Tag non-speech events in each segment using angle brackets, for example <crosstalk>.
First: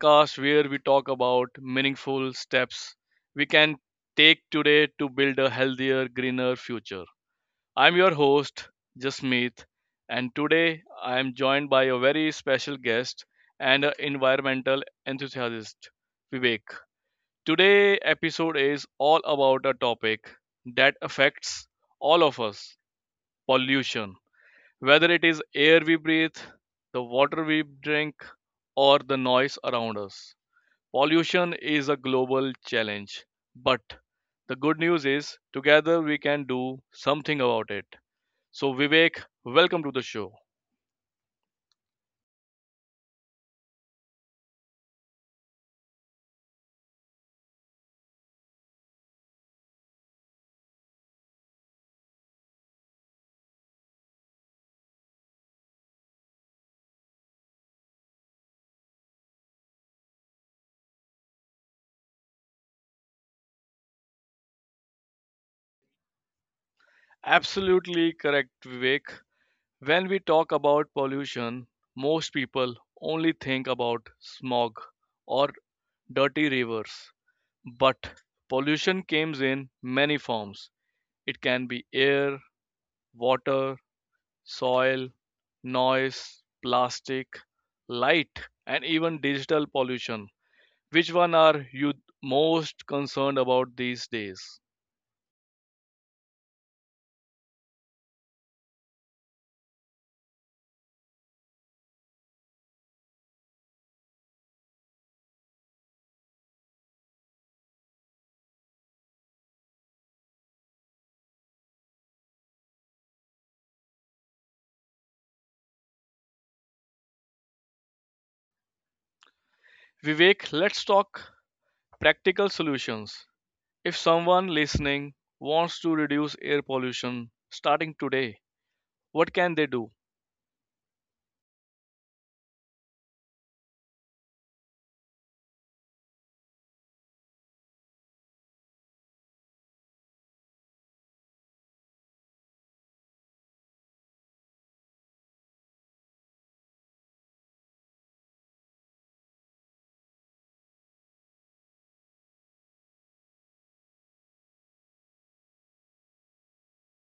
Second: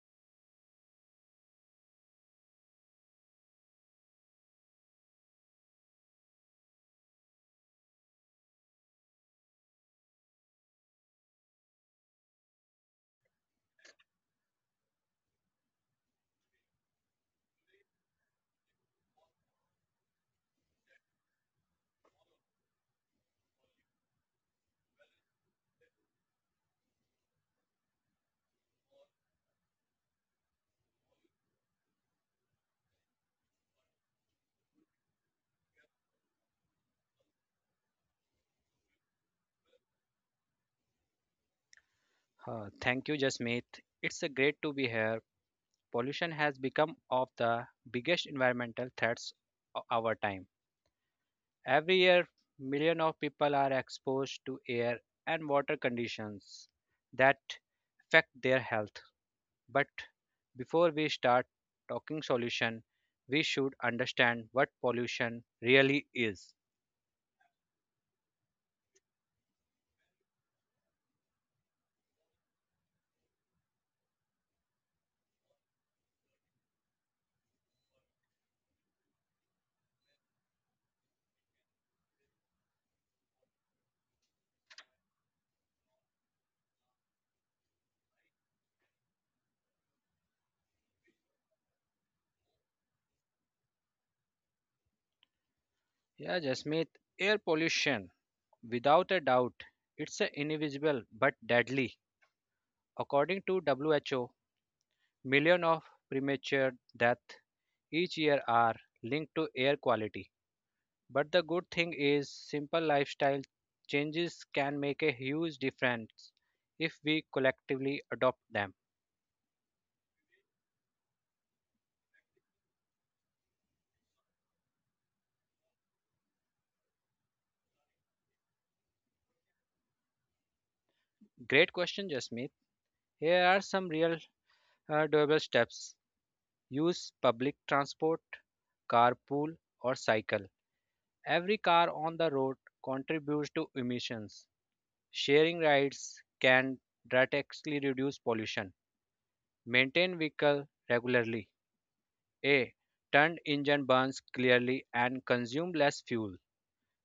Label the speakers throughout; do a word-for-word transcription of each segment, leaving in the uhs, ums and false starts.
Speaker 1: podcast where we talk about meaningful steps we can take today to build a healthier, greener future. I'm your host, Jasmeet, and today I am joined by a very special guest and an environmental enthusiast, Vivek. Today episode is all about a topic that affects all of us, pollution whether it is air we breathe, the water we drink, or the noise around us. Pollution is a global challenge, but the good news is together we can do something about it. So, Vivek, welcome to the show.
Speaker 2: Uh, thank you, Jasmeet. It's a great to be here. Pollution has become of the biggest environmental threats of our time. Every year, millions of people are exposed to air and water conditions that affect their health. But before we start talking solution, we should understand what pollution really is.
Speaker 1: Absolutely correct, Vivek. When we talk about pollution, most people only think about smog or dirty rivers, but pollution comes in many forms. It can be air, water, soil, noise, plastic, light, and even digital pollution. Which one are you most concerned about these days?
Speaker 2: Yeah, Jasmeet, air pollution, without a doubt, it's a invisible but deadly. According to W H O, millions of premature deaths each year are linked to air quality. But the good thing is, simple lifestyle changes can make a huge difference if we collectively adopt them.
Speaker 1: Vivek, let's talk practical solutions. If someone listening wants to reduce air pollution starting today, what can they do?
Speaker 2: Great question, Jasmeet. Here are some real uh, doable steps. Use public transport, carpool, or cycle. Every car on the road contributes to emissions. Sharing rides can drastically reduce pollution. Maintain vehicle regularly. A turned engine burns clearly and consume less fuel.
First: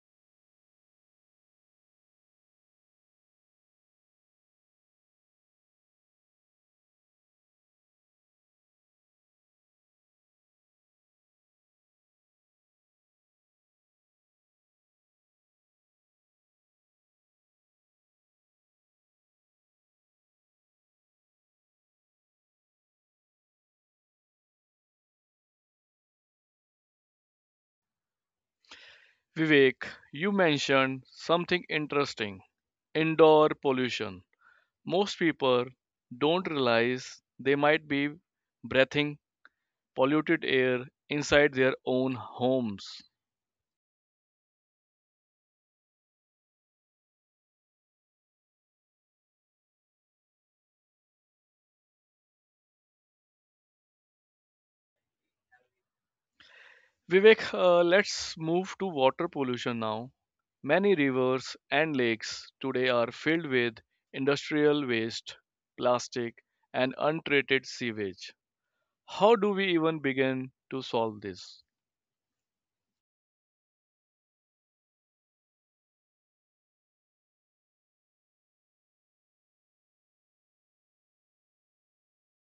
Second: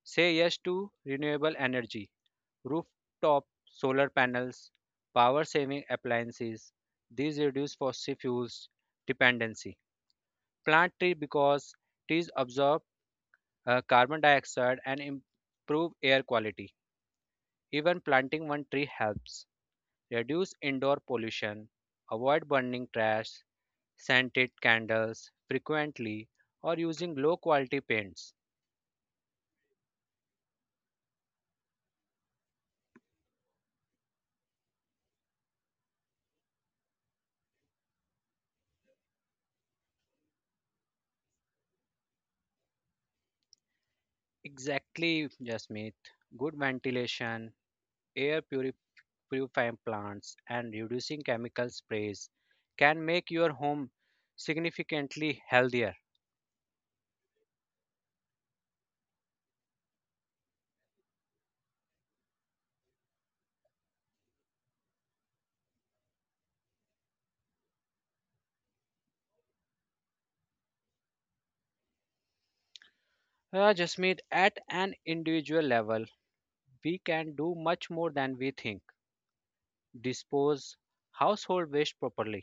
Speaker 2: Say yes to renewable energy, rooftop solar panels, power saving appliances. These reduce fossil fuels dependency. Plant tree because trees absorb uh, carbon dioxide and improve air quality. Even planting one tree helps reduce indoor pollution, avoid burning trash, scented candles frequently, or using low quality paints.
Speaker 1: Vivek, you mentioned something interesting indoor pollution. Most people don't realize they might be breathing polluted air inside their own homes.
Speaker 2: Exactly, Jasmeet. Good ventilation, air puri- purifying plants, and reducing chemical sprays can make your home significantly healthier.
Speaker 1: Vivek, uh, let's move to water pollution now. Many rivers and lakes today are filled with industrial waste, plastic, and untreated sewage. How do we even begin to solve this?
Speaker 2: Uh, Jasmeet, at an individual level, we can do much more than we think. Dispose household waste properly,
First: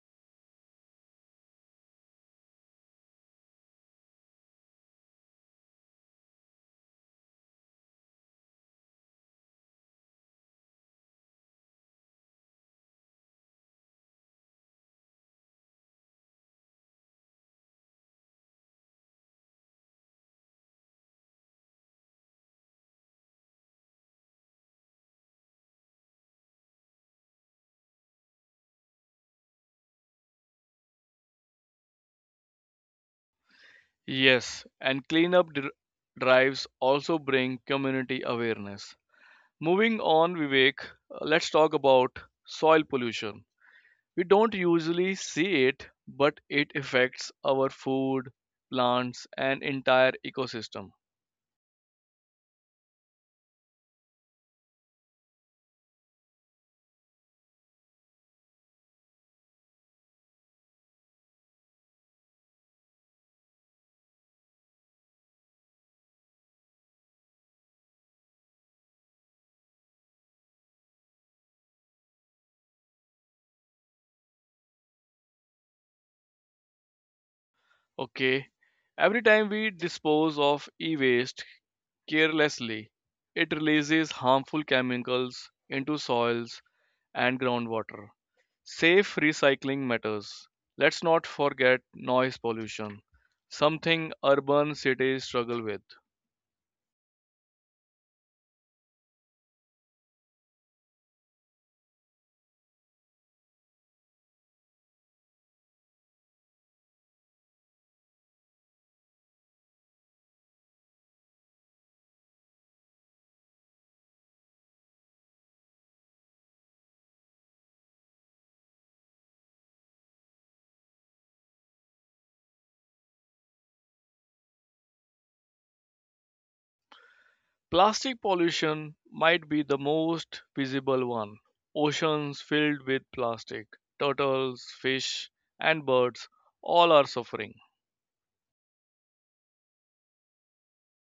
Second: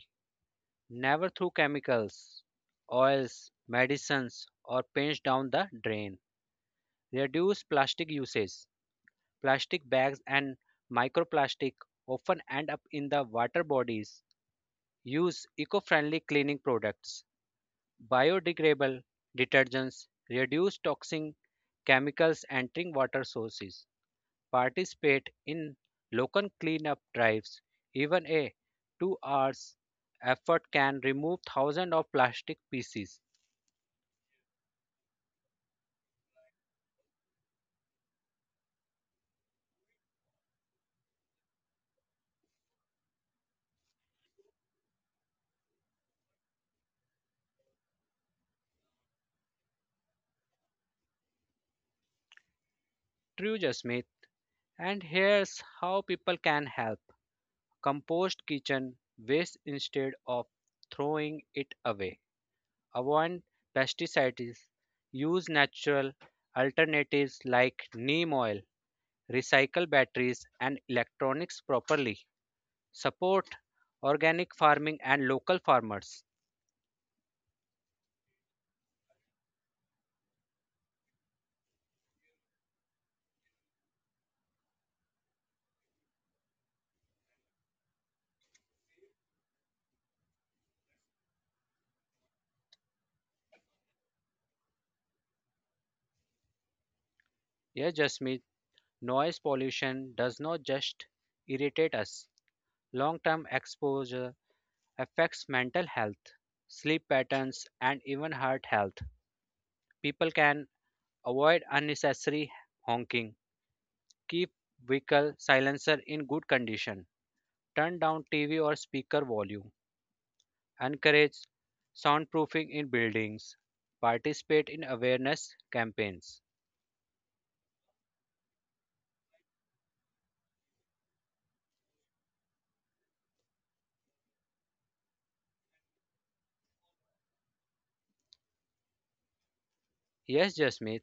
Speaker 2: never through chemicals, oils, medicines, or paints down the drain. Reduce plastic usage. Plastic bags and microplastic often end up in the water bodies. Use eco-friendly cleaning products, biodegradable detergents, reduce toxic chemicals entering water sources. Participate in local cleanup drives. Even a two hours effort can remove thousands of plastic pieces.
Speaker 1: Yes, and cleanup dr- drives also bring community awareness. Moving on, Vivek, uh, let's talk about soil pollution. We don't usually see it, but it affects our food, plants, and entire ecosystem.
Speaker 2: True Jasmeet. And here's how people can help. Compost kitchen waste instead of throwing it away. Avoid pesticides. Use natural alternatives like neem oil. Recycle batteries and electronics properly. Support organic farming and local farmers.
Speaker 1: Okay, every time we dispose of e waste carelessly, it releases harmful chemicals into soils and groundwater. Safe recycling matters. Let's not forget noise pollution, something urban cities struggle with.
Speaker 2: Yes, Jasmeet, noise pollution does not just irritate us. Long term exposure affects mental health, sleep patterns, and even heart health. People can avoid unnecessary honking. Keep vehicle silencer in good condition. Turn down T V or speaker volume. Encourage soundproofing in buildings. Participate in awareness campaigns.
Speaker 1: Plastic pollution might be the most visible one. Oceans filled with plastic, turtles, fish, and birds all are suffering.
Speaker 2: Yes, Jasmeet,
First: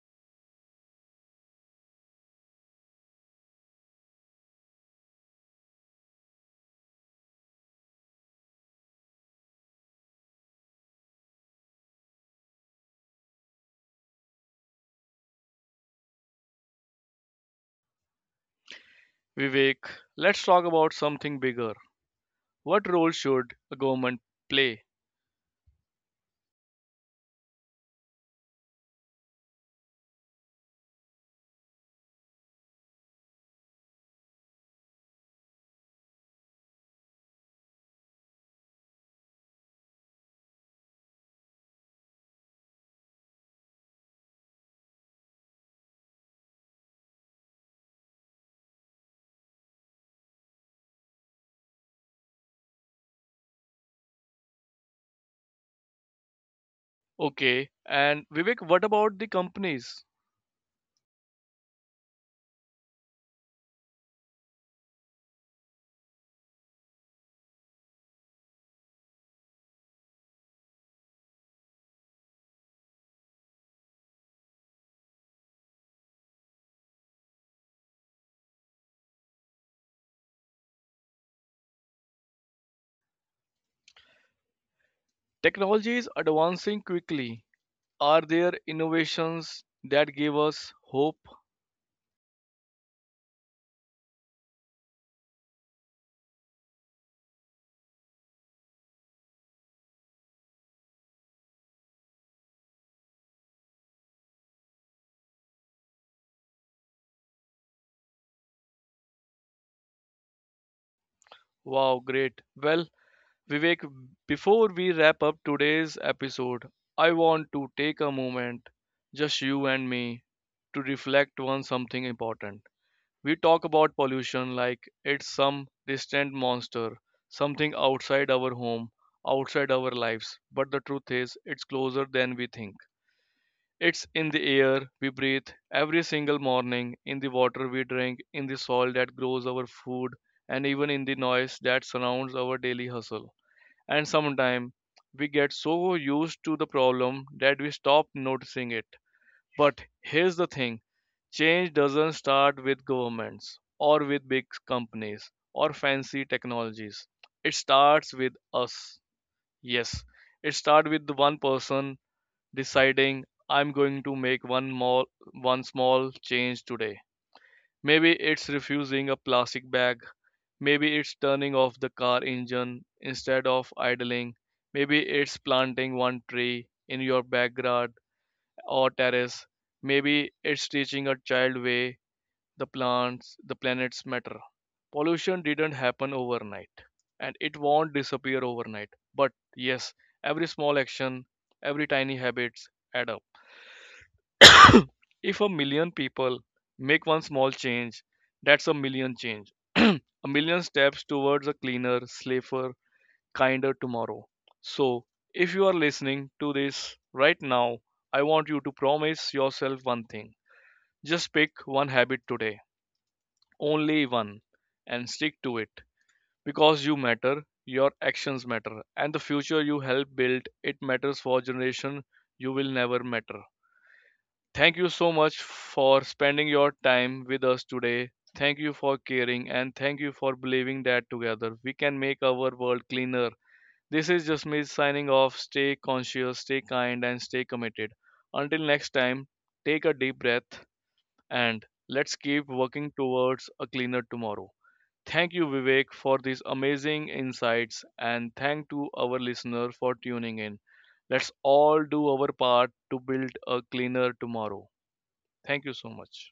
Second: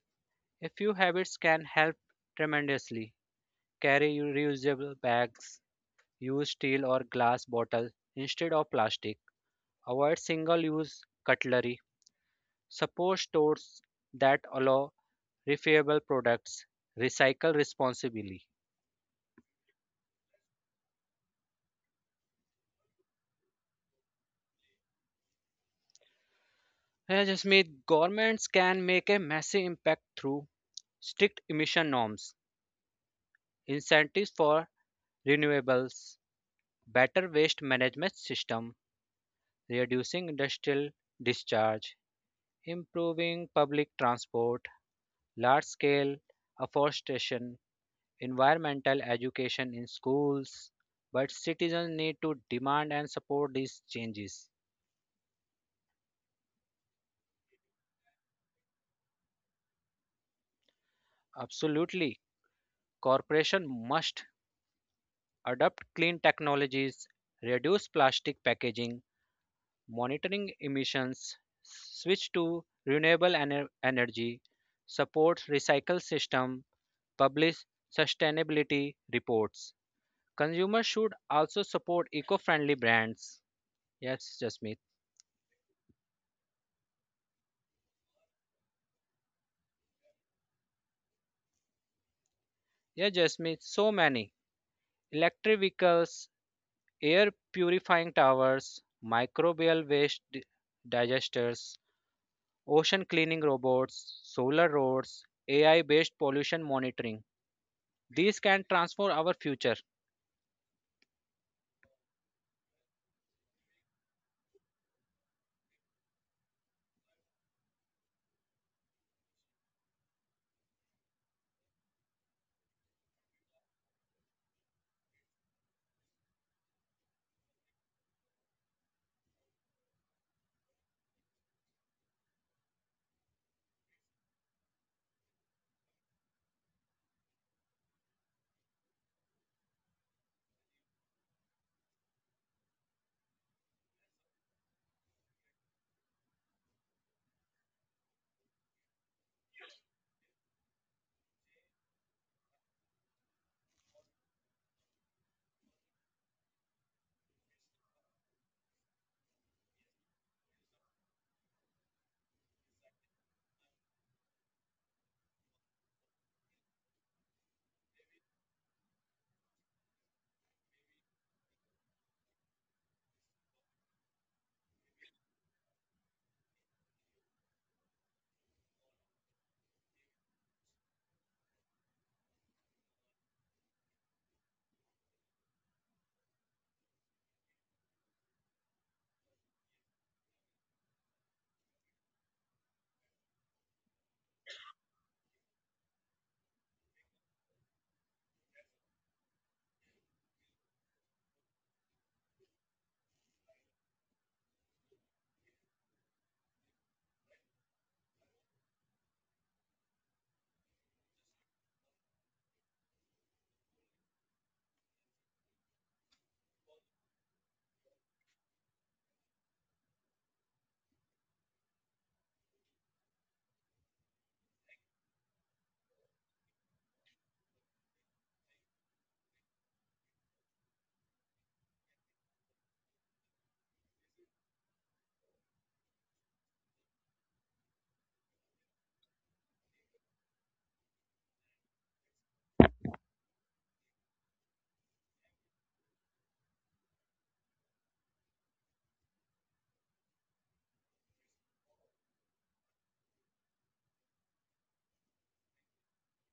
Speaker 2: a few habits can help tremendously. Carry reusable bags. Use steel or glass bottle instead of plastic. Avoid single-use cutlery. Support stores that allow refillable products, recycle responsibly.
Speaker 1: Vivek, let's talk about something bigger. What role should a government play?
Speaker 2: Yeah, Jasmeet, governments can make a massive impact through strict emission norms, incentives for renewables, better waste management system, reducing industrial discharge, improving public transport, large-scale afforestation, environmental education in schools. But citizens need to demand and support these changes.
Speaker 1: Okay, and Vivek, what about the companies?
Speaker 2: Absolutely, corporation must adopt clean technologies, reduce plastic packaging, monitoring emissions, switch to renewable ener- energy, support recycle system, publish sustainability reports. Consumers should also support eco-friendly brands. Yes, Jasmeet.
Speaker 1: Technology is advancing quickly. Are there innovations that give us hope?
Speaker 2: Yeah, Jasmeet, so many. Electric vehicles, air purifying towers, microbial waste di- digesters, ocean cleaning robots, solar roads, A I based pollution monitoring. These can transform our future.
Speaker 1: Wow, great. Well, Vivek, before we wrap up today's episode, I want to take a moment, just you and me, to reflect on something important. We talk about pollution like it's some distant monster, something outside our home, outside our lives. But the truth is, it's closer than we think. It's in the air we breathe every single morning, in the water we drink, in the soil that grows our food, and even in the noise that surrounds our daily hustle and sometimes we get so used to the problem that we stop noticing it. But here's the thing change doesn't start with governments or with big companies or fancy technologies. It starts with us. Yes, it starts with the one person deciding I'm going to make one more one small change today. Maybe it's refusing a plastic bag Maybe it's turning off the car engine instead of idling. Maybe it's planting one tree in your backyard or terrace. Maybe it's teaching a child way the plants, the planets matter. Pollution didn't happen overnight and it won't disappear overnight. But yes, every small action, every tiny habits add up. If a million people make one small change, that's a million change. <clears throat> a million steps towards a cleaner, safer, kinder tomorrow. So, if you are listening to this right now, I want you to promise yourself one thing. Just pick one habit today, only one, and stick to it. Because you matter, your actions matter, and the future you help build, it matters for generation you will never matter. Thank you so much for spending your time with us today. Thank you for caring and thank you for believing that together we can make our world cleaner, this is just me signing off. Stay conscious, stay kind, and stay committed. Until next time, take a deep breath and let's keep working towards a cleaner tomorrow. Thank you, Vivek, for these amazing insights, and thank to our listener for tuning in. Let's all do our part to build a cleaner tomorrow. Thank you so much.